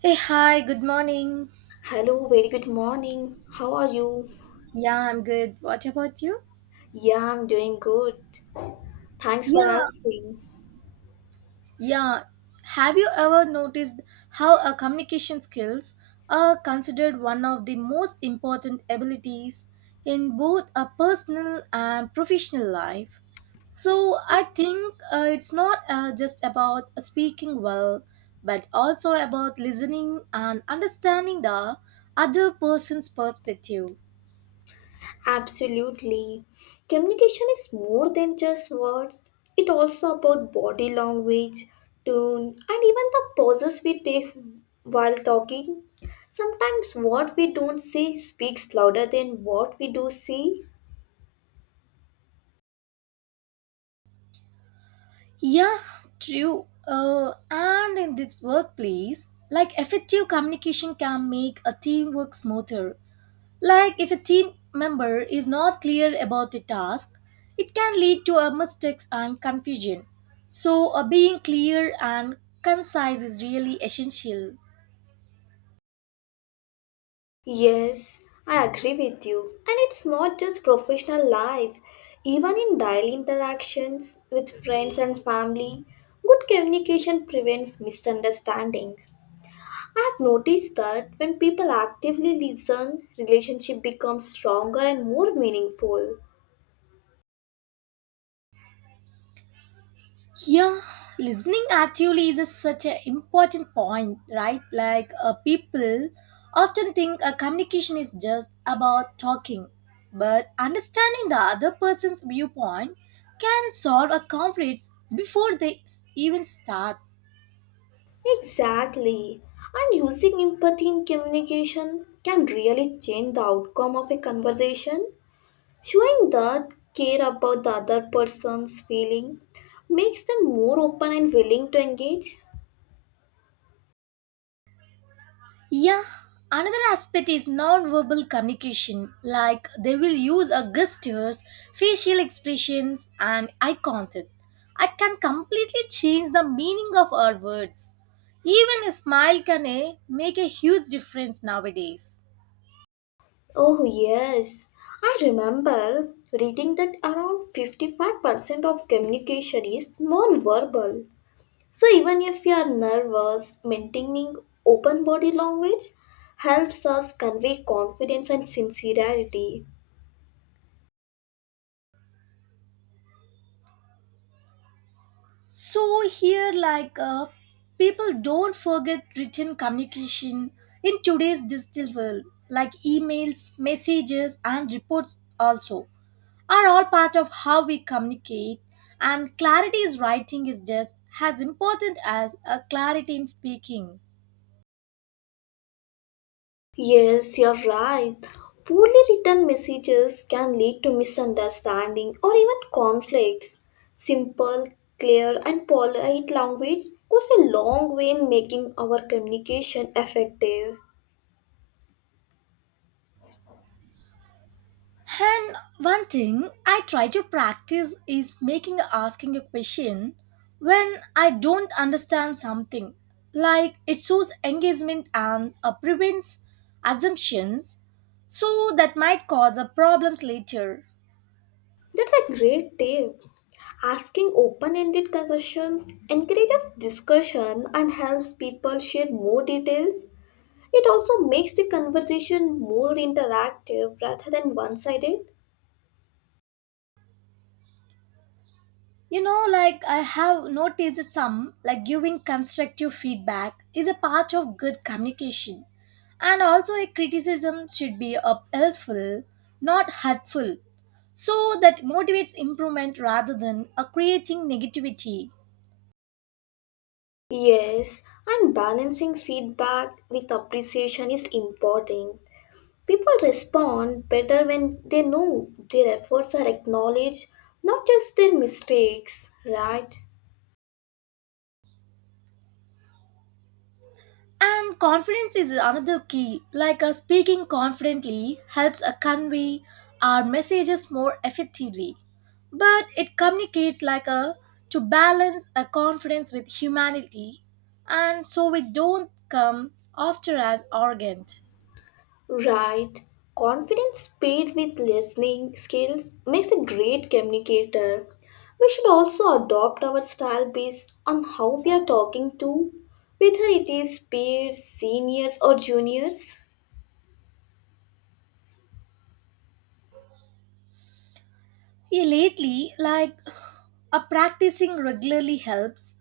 Hey, hi, good morning. Hello, very good morning. How are you? Yeah, I'm good. What about you? Yeah, I'm doing good. Thanks for Yeah, asking. yeah. Have you ever noticed how a communication skills are considered one of the most important abilities in both a personal and professional life? So I think it's not just about speaking well, but also about listening and understanding the other person's perspective. Absolutely. Communication is more than just words. It also about body language, tone, and even the pauses we take while talking. Sometimes what we don't say speaks louder than what we do see. Yeah, true. And in this workplace, like effective communication can make a teamwork smoother. Like if a team member is not clear about the task, it can lead to a mistakes and confusion. So, being clear and concise is really essential. Yes, I agree with you. And it's not just professional life, even in daily interactions with friends and family, good communication prevents misunderstandings. I have noticed that when people actively listen, relationship becomes stronger and more meaningful. Yeah, listening actually is a, such an important point, right? Like people often think communication is just about talking, but understanding the other person's viewpoint can solve a conflicts before even start. Exactly. And using empathy in communication can really change the outcome of a conversation. Showing that care about the other person's feeling makes them more open and willing to engage. Yeah, another aspect is non-verbal communication, like they will use a gestures, facial expressions, and eye contact. I can completely change the meaning of our words. Even a smile can make a huge difference nowadays. Oh, yes. I remember reading that around 55% of communication is non-verbal. So even if we are nervous, maintaining open body language helps us convey confidence and sincerity. So here, like people don't forget written communication in today's digital world, like emails, messages, and reports also are all part of how we communicate, and clarity in writing is just as important as a clarity in speaking. Yes, you're right. Poorly written messages can lead to misunderstanding or even conflicts. Simple, clear, and polite language goes a long way in making our communication effective. And one thing I try to practice is making asking a question when I don't understand something. Like it shows engagement and prevents assumptions, so that might cause a problems later. That's a great tip. Asking open ended questions encourages discussion and helps people share more details. It also makes the conversation more interactive rather than one sided. You know, like I have noticed some, like giving constructive feedback is a part of good communication. And also, a criticism should be helpful, not hurtful, so that motivates improvement rather than creating negativity. Yes, and balancing feedback with appreciation is important. People respond better when they know their efforts are acknowledged, not just their mistakes, right? And confidence is another key. Like speaking confidently helps convey our messages more effectively. But it communicates like a to balance a confidence with humanity, and so we don't come after as arrogant. Right. Confidence paired with listening skills makes a great communicator. We should also adopt our style based on how we are talking to, whether it is peers, seniors, or juniors. Yeah, lately, like a practicing regularly helps,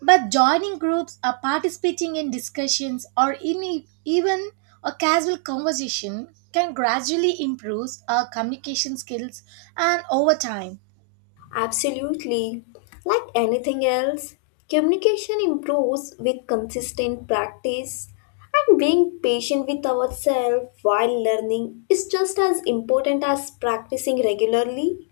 but joining groups, or participating in discussions, or even a casual conversation can gradually improve our communication skills and over time. Absolutely. Like anything else, communication improves with consistent practice, and being patient with ourselves while learning is just as important as practicing regularly.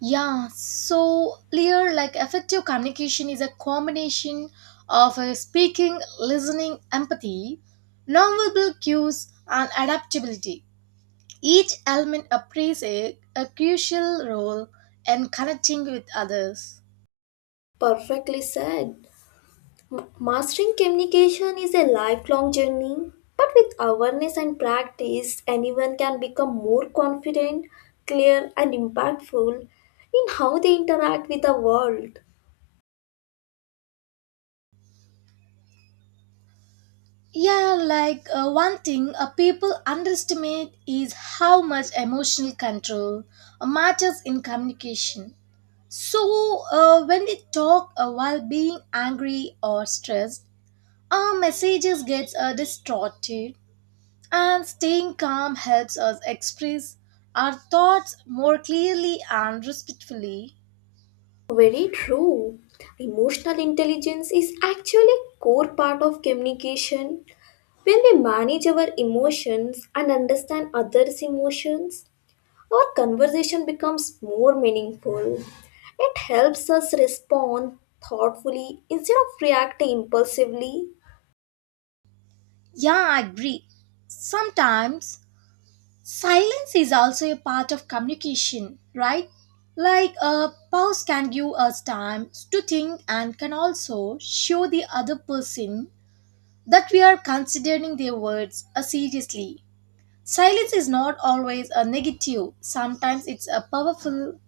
Yeah, so clear like effective communication is a combination of speaking, listening, empathy, nonverbal cues, and adaptability. Each element plays a crucial role in connecting with others. Perfectly said. Mastering communication is a lifelong journey, but with awareness and practice, anyone can become more confident, clear, and impactful in how they interact with the world. Yeah, like one thing people underestimate is how much emotional control matters in communication. So, when we talk while being angry or stressed, our messages get distorted, and staying calm helps us express our thoughts more clearly and respectfully. Very true. Emotional intelligence is actually a core part of communication. When we manage our emotions and understand others' emotions, our conversation becomes more meaningful. It helps us respond thoughtfully instead of reacting impulsively. Yeah, I agree. Sometimes silence is also a part of communication, right? Like a pause can give us time to think and can also show the other person that we are considering their words seriously. Silence is not always a negative, sometimes it's a powerful.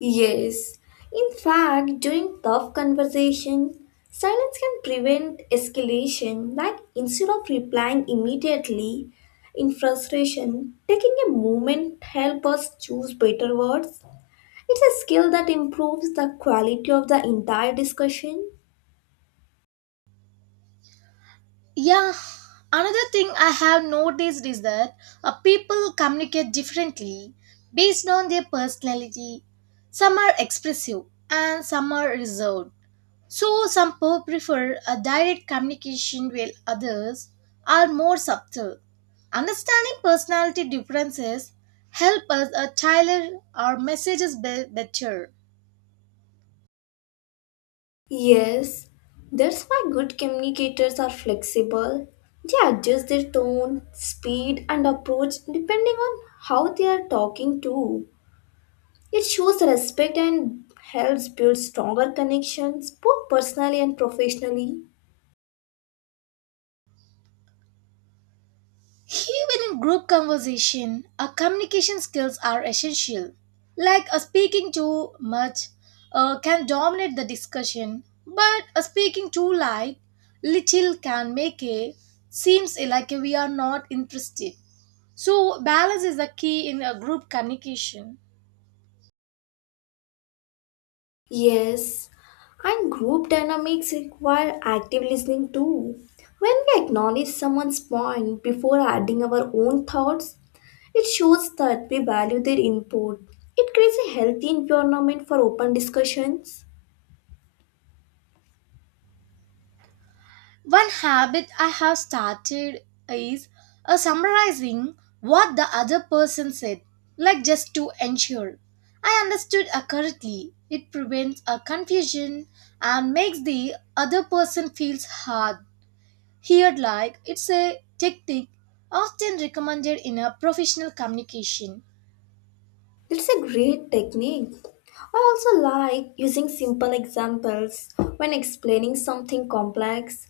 Yes. In fact, during tough conversation, silence can prevent escalation. Like instead of replying immediately in frustration, taking a moment help us choose better words. It's a skill that improves the quality of the entire discussion. Yeah, another thing I have noticed is that people communicate differently based on their personality. Some are expressive and some are reserved. So, some people prefer a direct communication while others are more subtle. Understanding personality differences help us tailor our better. Yes, that's why good communicators are flexible. They adjust their tone, speed, and approach depending on how they are talking to. It shows respect and helps build stronger connections, both personally and professionally. Even in group conversation, our communication skills are essential. Like a speaking too much can dominate the discussion, but a speaking too light, little can make it seems like we are not interested. So balance is the key in a group communication. Yes, and group dynamics require active listening too. When we acknowledge someone's point before adding our own thoughts, it shows that we value their input. It creates a healthy environment for open discussions. One habit I have started is summarizing what the other person said, like just to ensure I understood accurately. It prevents a confusion and makes the other person feels hard. Here, like it's a tactic often recommended in a professional communication. That's a great technique. I also like using simple examples when explaining something complex.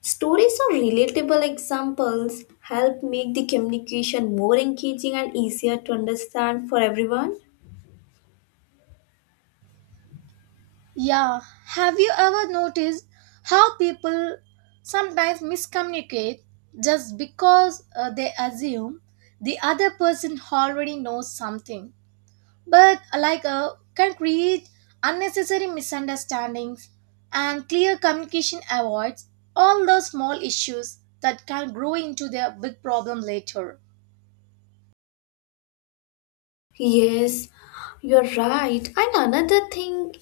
Stories or relatable examples help make the communication more engaging and easier to understand for everyone. Yeah, have you ever noticed how people sometimes miscommunicate just because they assume the other person already knows something, but like can create unnecessary misunderstandings and clear communication avoids all those small issues that can grow into their big problem later. Yes, you're right. And another thing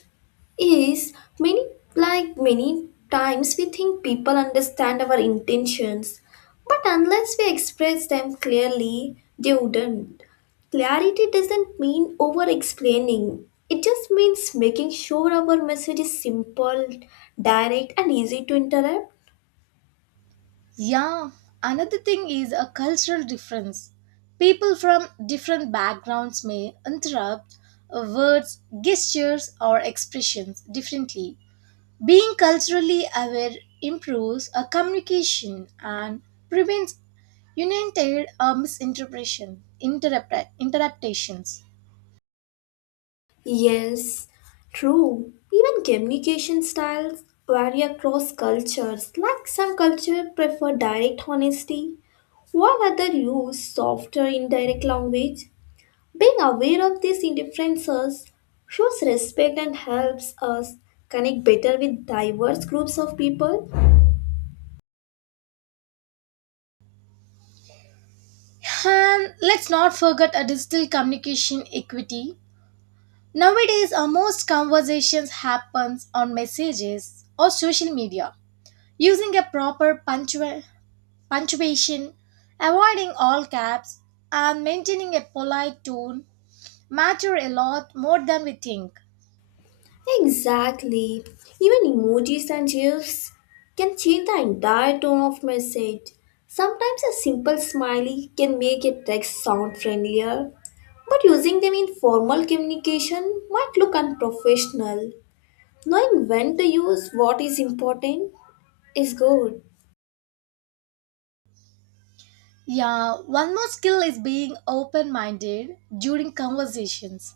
is many like many times we think people understand our intentions, but unless we express them clearly, they wouldn't. Clarity doesn't mean over explaining. It just means making sure our message is simple, direct and easy to interrupt. Yeah, another thing is a cultural difference. People from different backgrounds may interrupt words, gestures, or expressions differently. Being culturally aware improves a communication and prevents unintended or misinterpretation, interruptations. Yes, true. Even communication styles vary across cultures. Like some cultures prefer direct honesty, while others use softer indirect language. Being aware of these differences shows respect and helps us connect better with diverse groups of people. And let's not forget a digital communication equity. Nowadays, our most conversations happens on messages or social media. Using a proper punctuation, avoiding all caps, and maintaining a polite tone matter a lot more than we think. Exactly. Even emojis and gifs can change the entire tone of message. Sometimes a simple smiley can make a text sound friendlier, but using them in formal communication might look unprofessional. Knowing when to use what is important is good. Yeah, one more skill is being open minded during conversations.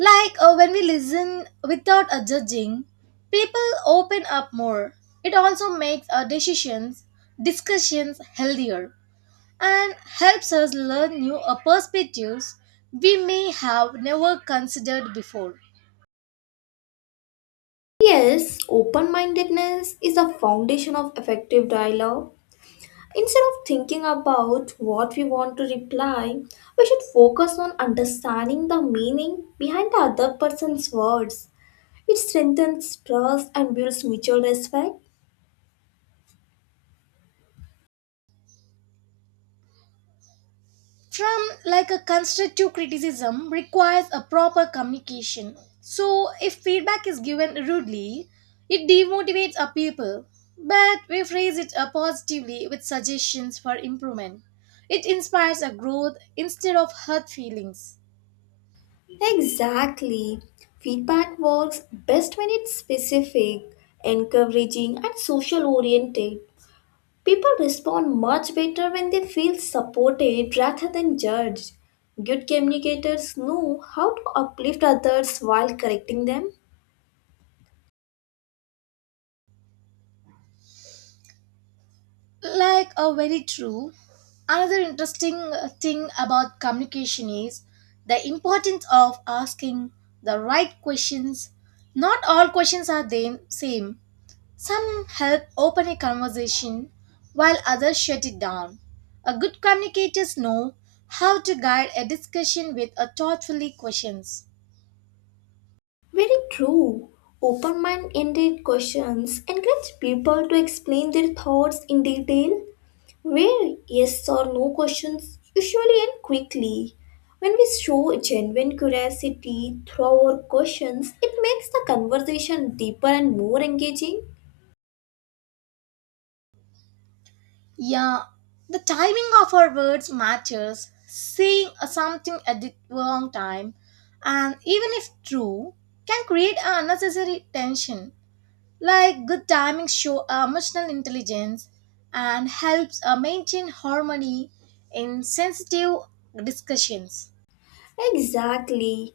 Like when we listen without a judging, people open up more. It also makes our decisions, discussions healthier, and helps us learn new perspectives we may have never considered before. Yes, open mindedness is the foundation of effective dialogue. Instead of thinking about what we want to reply, we should focus on understanding the meaning behind the other person's words. It strengthens trust and builds mutual respect. From like a constructive criticism requires a proper communication. So if feedback is given rudely, it demotivates our people. But we phrase it positively with suggestions for improvement. It inspires a growth instead of hurt feelings. Exactly. Feedback works best when it's specific, encouraging, and social oriented. People respond much better when they feel supported rather than judged. Good communicators know how to uplift others while correcting them. Like, a very true. Another interesting thing about communication is the importance of asking the right questions. Not all questions are the same. Some help open a conversation while others shut it down. A good communicators know how to guide a discussion with a thoughtfully questions. Very true. Open mind ended questions encourage people to explain their thoughts in detail, where yes or no questions usually end quickly. When we show genuine curiosity through our questions, it makes the conversation deeper and more engaging. Yeah, the timing of our words matters. Saying a something at the wrong time, and even if true, can create an unnecessary tension. Like good timing show emotional intelligence and helps maintain harmony in sensitive discussions. Exactly.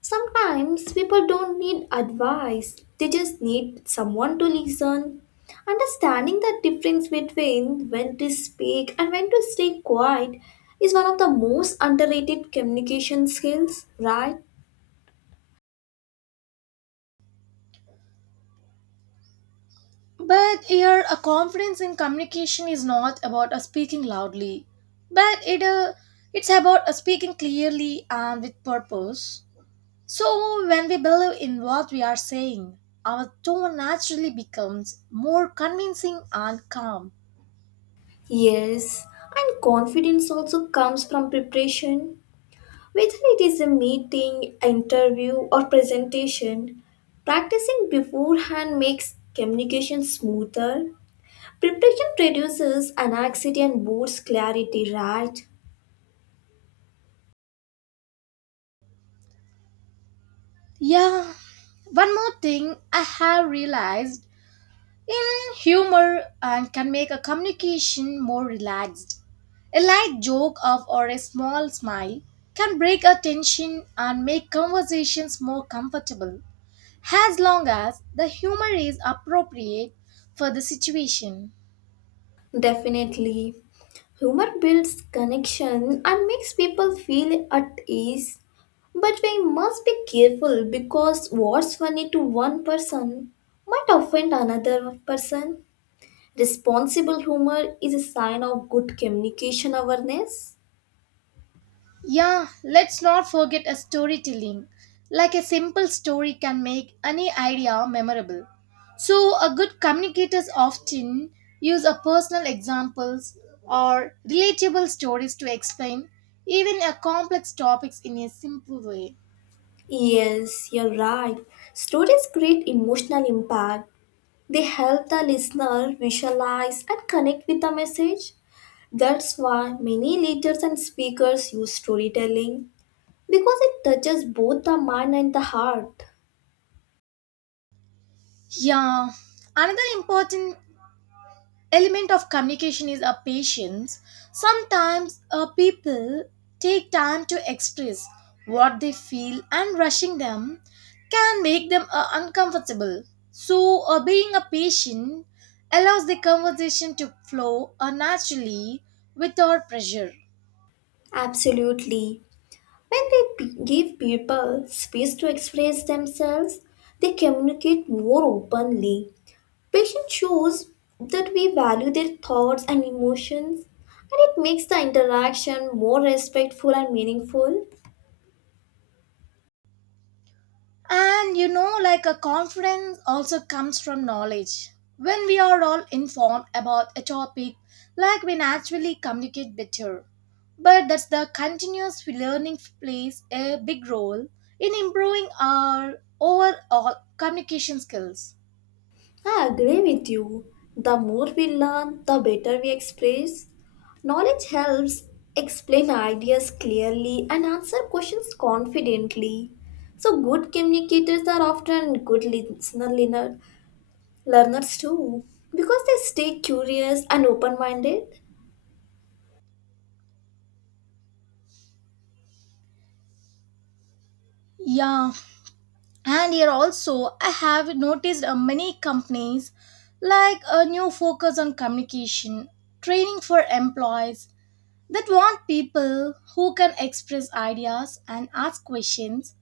Sometimes people don't need advice, they just need someone to listen. Understanding the difference between when to speak and when to stay quiet is one of the most underrated communication skills, right? But here, a confidence in communication is not about speaking loudly, but it's about speaking clearly and with purpose. So, when we believe in what we are saying, our tone naturally becomes more convincing and calm. Yes, and confidence also comes from preparation. Whether it is a meeting, interview, or presentation, practicing beforehand makes communication smoother. Preparation reduces anxiety and boosts clarity, right? Yeah, one more thing I have realized in humor and can make a communication more relaxed. A light joke of or a small smile can break a tension and make conversations more comfortable as long as the humor is appropriate for the situation. Definitely. Humor builds connection and makes people feel at ease. But we must be careful because what's funny to one person might offend another person. Responsible humor is a sign of good communication awareness. Yeah, let's not forget a storytelling. Like a simple story can make any idea memorable. So, a good communicators often use a personal examples or relatable stories to explain even a complex topics in a simple way. Yes, you're right. Stories create emotional impact. They help the listener visualize and connect with the message. That's why many leaders and speakers use storytelling because it touches both the mind and the heart. Yeah, another important element of communication is a patience sometimes people take time to express what they feel and rushing them can make them uncomfortable so being a patient allows the conversation to flow naturally without pressure. Absolutely. When give people space to express themselves, they communicate more openly. Patience shows that we value their thoughts and emotions, and it makes the interaction more respectful and meaningful. And you know, like a confidence also comes from knowledge. When we are all informed about a topic, like we naturally communicate better. But that's the continuous learning plays a big role in improving our overall communication skills. I agree with you. The more we learn, the better we express. Knowledge helps explain ideas clearly and answer questions confidently. So, good communicators are often good learners too because they stay curious and open minded. Yeah, and here also I have noticed many companies like a new focus on communication, training for employees, that want people who can express ideas and ask questions.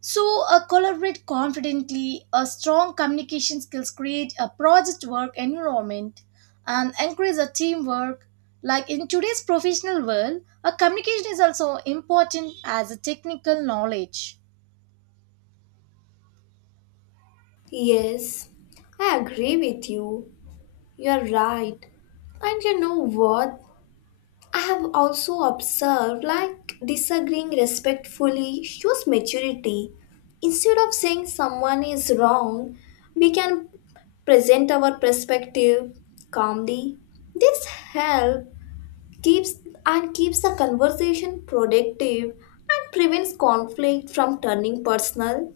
So, collaborate confidently. A strong communication skills create a project work environment and encourage a teamwork. Like in today's professional world, a communication is also important as a technical knowledge. Yes, I agree with you. You're right. And you know what? I have also observed like disagreeing respectfully shows maturity. Instead of saying someone is wrong, we can present our perspective calmly. This help keeps and keeps the conversation productive and prevents conflict from turning personal.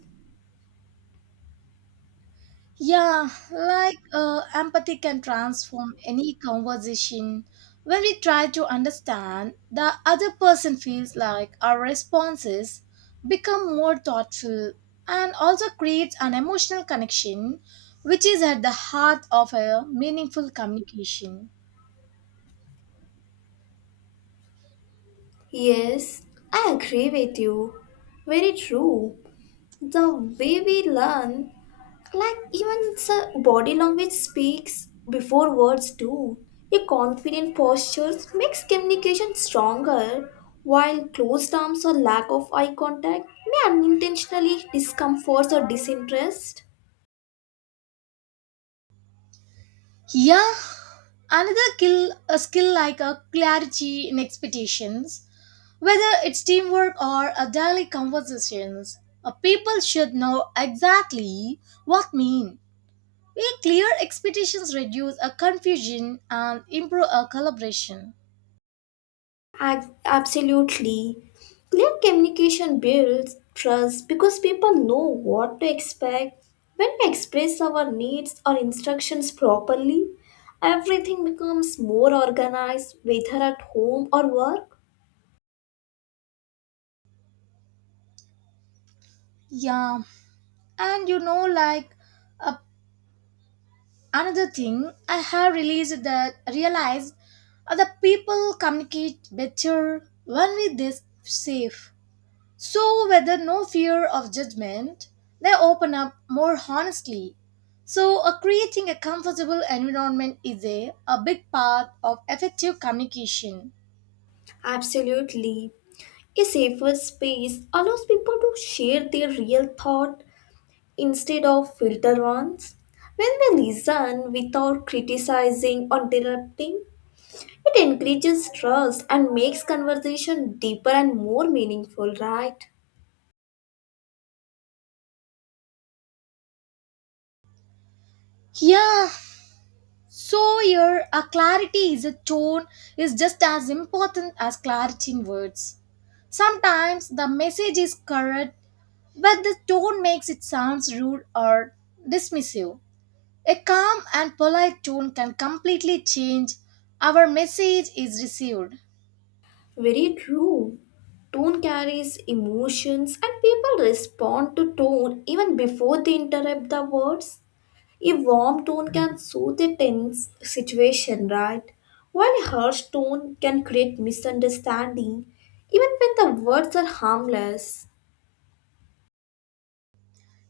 Yeah, like empathy can transform any conversation. When we try to understand, the other person feels like our responses become more thoughtful and also creates an emotional connection, which is at the heart of a meaningful communication. Yes, I agree with you. Very true. The way we learn like even sir, body language speaks before words do. A confident postures makes communication stronger, while closed arms or lack of eye contact may unintentionally discomfort or disinterest. Yeah, another skill, a skill like a clarity in expectations. Whether it's teamwork or a daily conversations, people should know exactly what mean. We clear expectations reduce a confusion and improve a collaboration. Absolutely. Clear communication builds trust because people know what to expect. When we express our needs or instructions properly, everything becomes more organized, whether at home or work. Yeah, and you know, like uh, another thing, I have released that realized other people communicate better when we this safe. So, whether no fear of judgment, they open up more honestly. So, creating a comfortable environment is a big part of effective communication. Absolutely. A safer space allows people to share their real thought instead of filter ones. When we listen without criticizing or interrupting, it encourages trust and makes conversation deeper and more meaningful, right? Yeah, so here a clarity is a tone is just as important as clarity in words. Sometimes the message is correct, but the tone makes it sounds rude or dismissive. A calm and polite tone can completely change our message is received. Very true. Tone carries emotions and people respond to tone even before they interrupt the words. A warm tone can soothe a tense situation, right? While a harsh tone can create misunderstanding even when the words are harmless.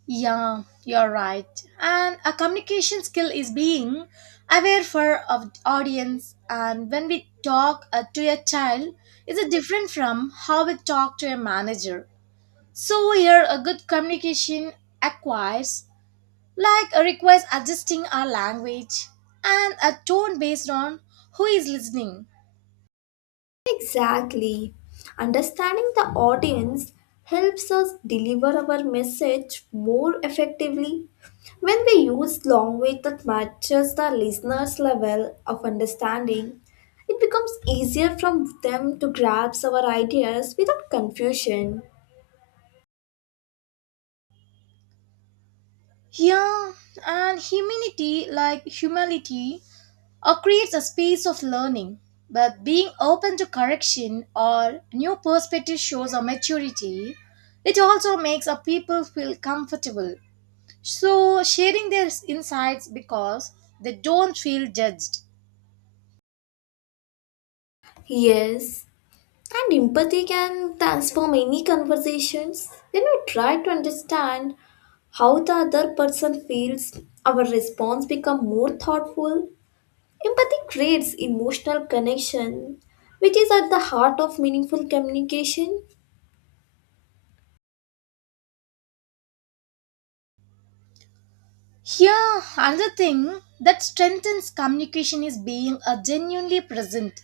Yeah, you're right. And a communication skill is being aware for of audience and when we talk to a child is it different from how we talk to a manager. So here a good communication acquires like requires adjusting our language and a tone based on who is listening. Exactly. Understanding the audience helps us deliver our message more effectively. When we use language that matches the listener's level of understanding, it becomes easier for them to grasp our ideas without confusion. Yeah, and humanity, like humility, creates a space of learning. But being open to correction or new perspective shows a maturity. It also makes a people feel comfortable. So sharing their insights because they don't feel judged. Yes, and empathy can transform any conversations. When we try to understand how the other person feels, our response become more thoughtful. Empathy creates emotional connection, which is at the heart of meaningful communication. Here, another thing that strengthens communication is being a genuinely present.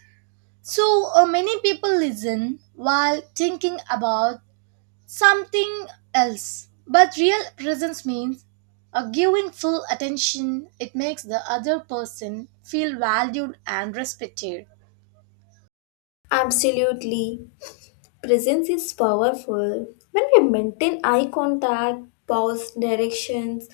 So many people listen while thinking about something else. But real presence means a giving full attention. It makes the other person feel valued and respected. Absolutely. Presence is powerful. When we maintain eye contact, pause, directions,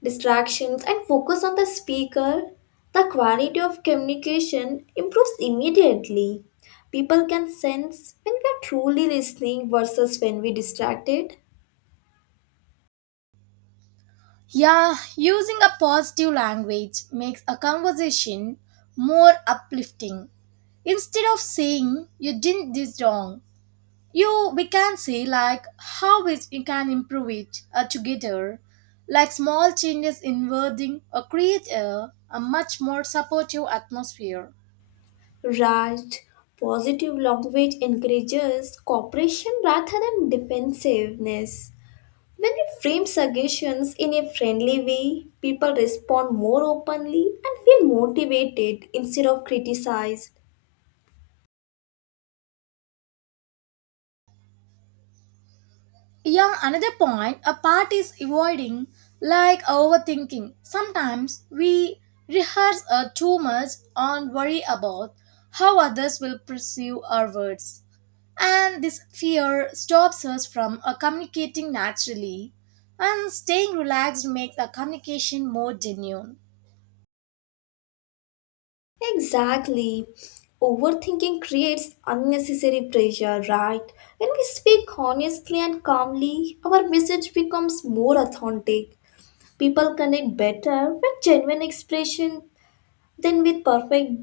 distractions, and focus on the speaker, the quality of communication improves immediately. People can sense when we are truly listening versus when we distracted. Yeah, using a positive language makes a conversation more uplifting. Instead of saying you did this wrong, you we can say like how we you can improve it together. Like small changes in wording or create a much more supportive atmosphere. Right. Positive language encourages cooperation rather than defensiveness. When we frame suggestions in a friendly way, people respond more openly and feel motivated instead of criticized. Yeah, another point a part is avoiding like overthinking. Sometimes we rehearse too much and worry about how others will perceive our words. And this fear stops us from communicating naturally. And staying relaxed makes the communication more genuine. Exactly. Overthinking creates unnecessary pressure, right? When we speak honestly and calmly, our message becomes more authentic. People connect better with genuine expression then with perfect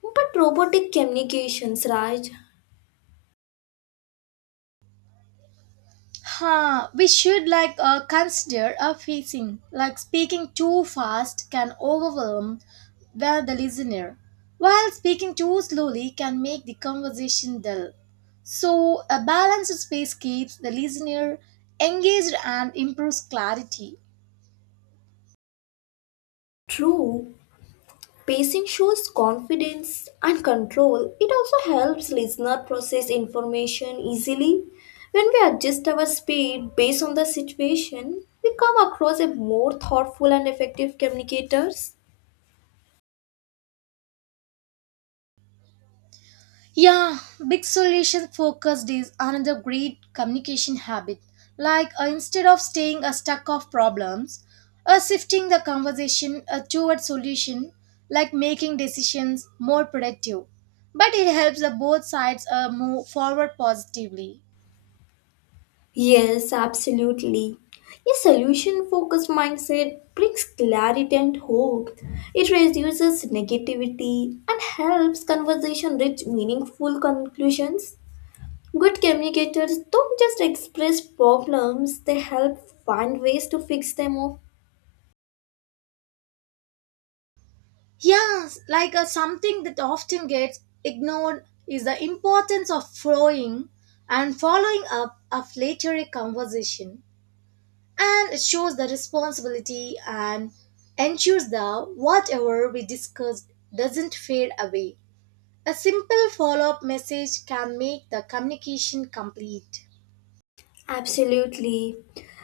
but robotic communications, right? Huh, we should like consider a pacing. Like speaking too fast can overwhelm the listener, while speaking too slowly can make the conversation dull. So a balanced space keeps the listener engaged and improves clarity. True. Pacing shows confidence and control. It also helps listener process information easily. When we adjust our speed based on the situation, we come across as more thoughtful and effective communicators. Yeah, big solution focused is another great communication habit. Like instead of staying a stuck of problems, shifting the conversation toward solution, like making decisions more productive. But it helps the both sides move forward positively. Yes, absolutely. A solution focused mindset brings clarity and hope. It reduces negativity and helps conversation reach meaningful conclusions. Good communicators don't just express problems, they help find ways to fix them. Yes, like something that often gets ignored is the importance of flowing and following up of later a conversation and it shows the responsibility and ensures that whatever we discussed doesn't fade away. A simple follow up message can make the communication complete. Absolutely.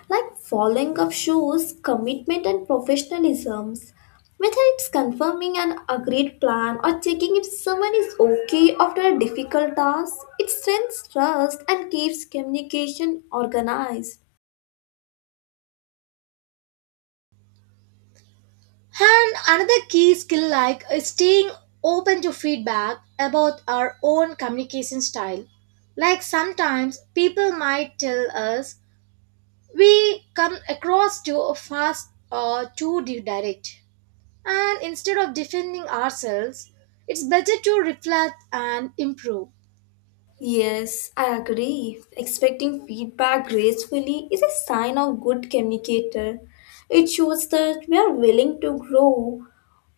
Like following up shows commitment and professionalisms. Whether it's confirming an agreed plan or checking if someone is okay after a difficult task, it strengthens trust and keeps communication organized. And another key skill like is staying open to feedback about our own communication style. Like sometimes people might tell us we come across too fast or too direct. And instead of defending ourselves, it's better to reflect and improve. Yes, I agree. Expecting feedback gracefully is a sign of good communicator. It shows that we are willing to grow.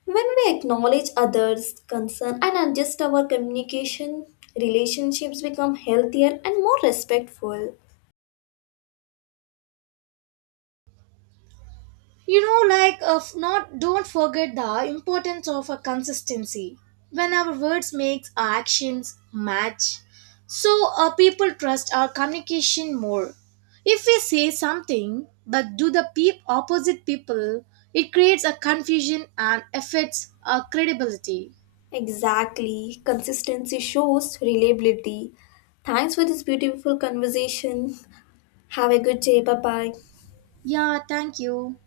When we acknowledge others' concern and adjust our communication, relationships become healthier and more respectful. You know, like not don't forget the importance of a consistency. When our words makes our actions match, so people trust our communication more. If we say something but do the peep opposite people, it creates a confusion and affects our credibility. Exactly. Consistency shows reliability. Thanks for this beautiful conversation. Have a good day. Bye bye. Yeah, thank you.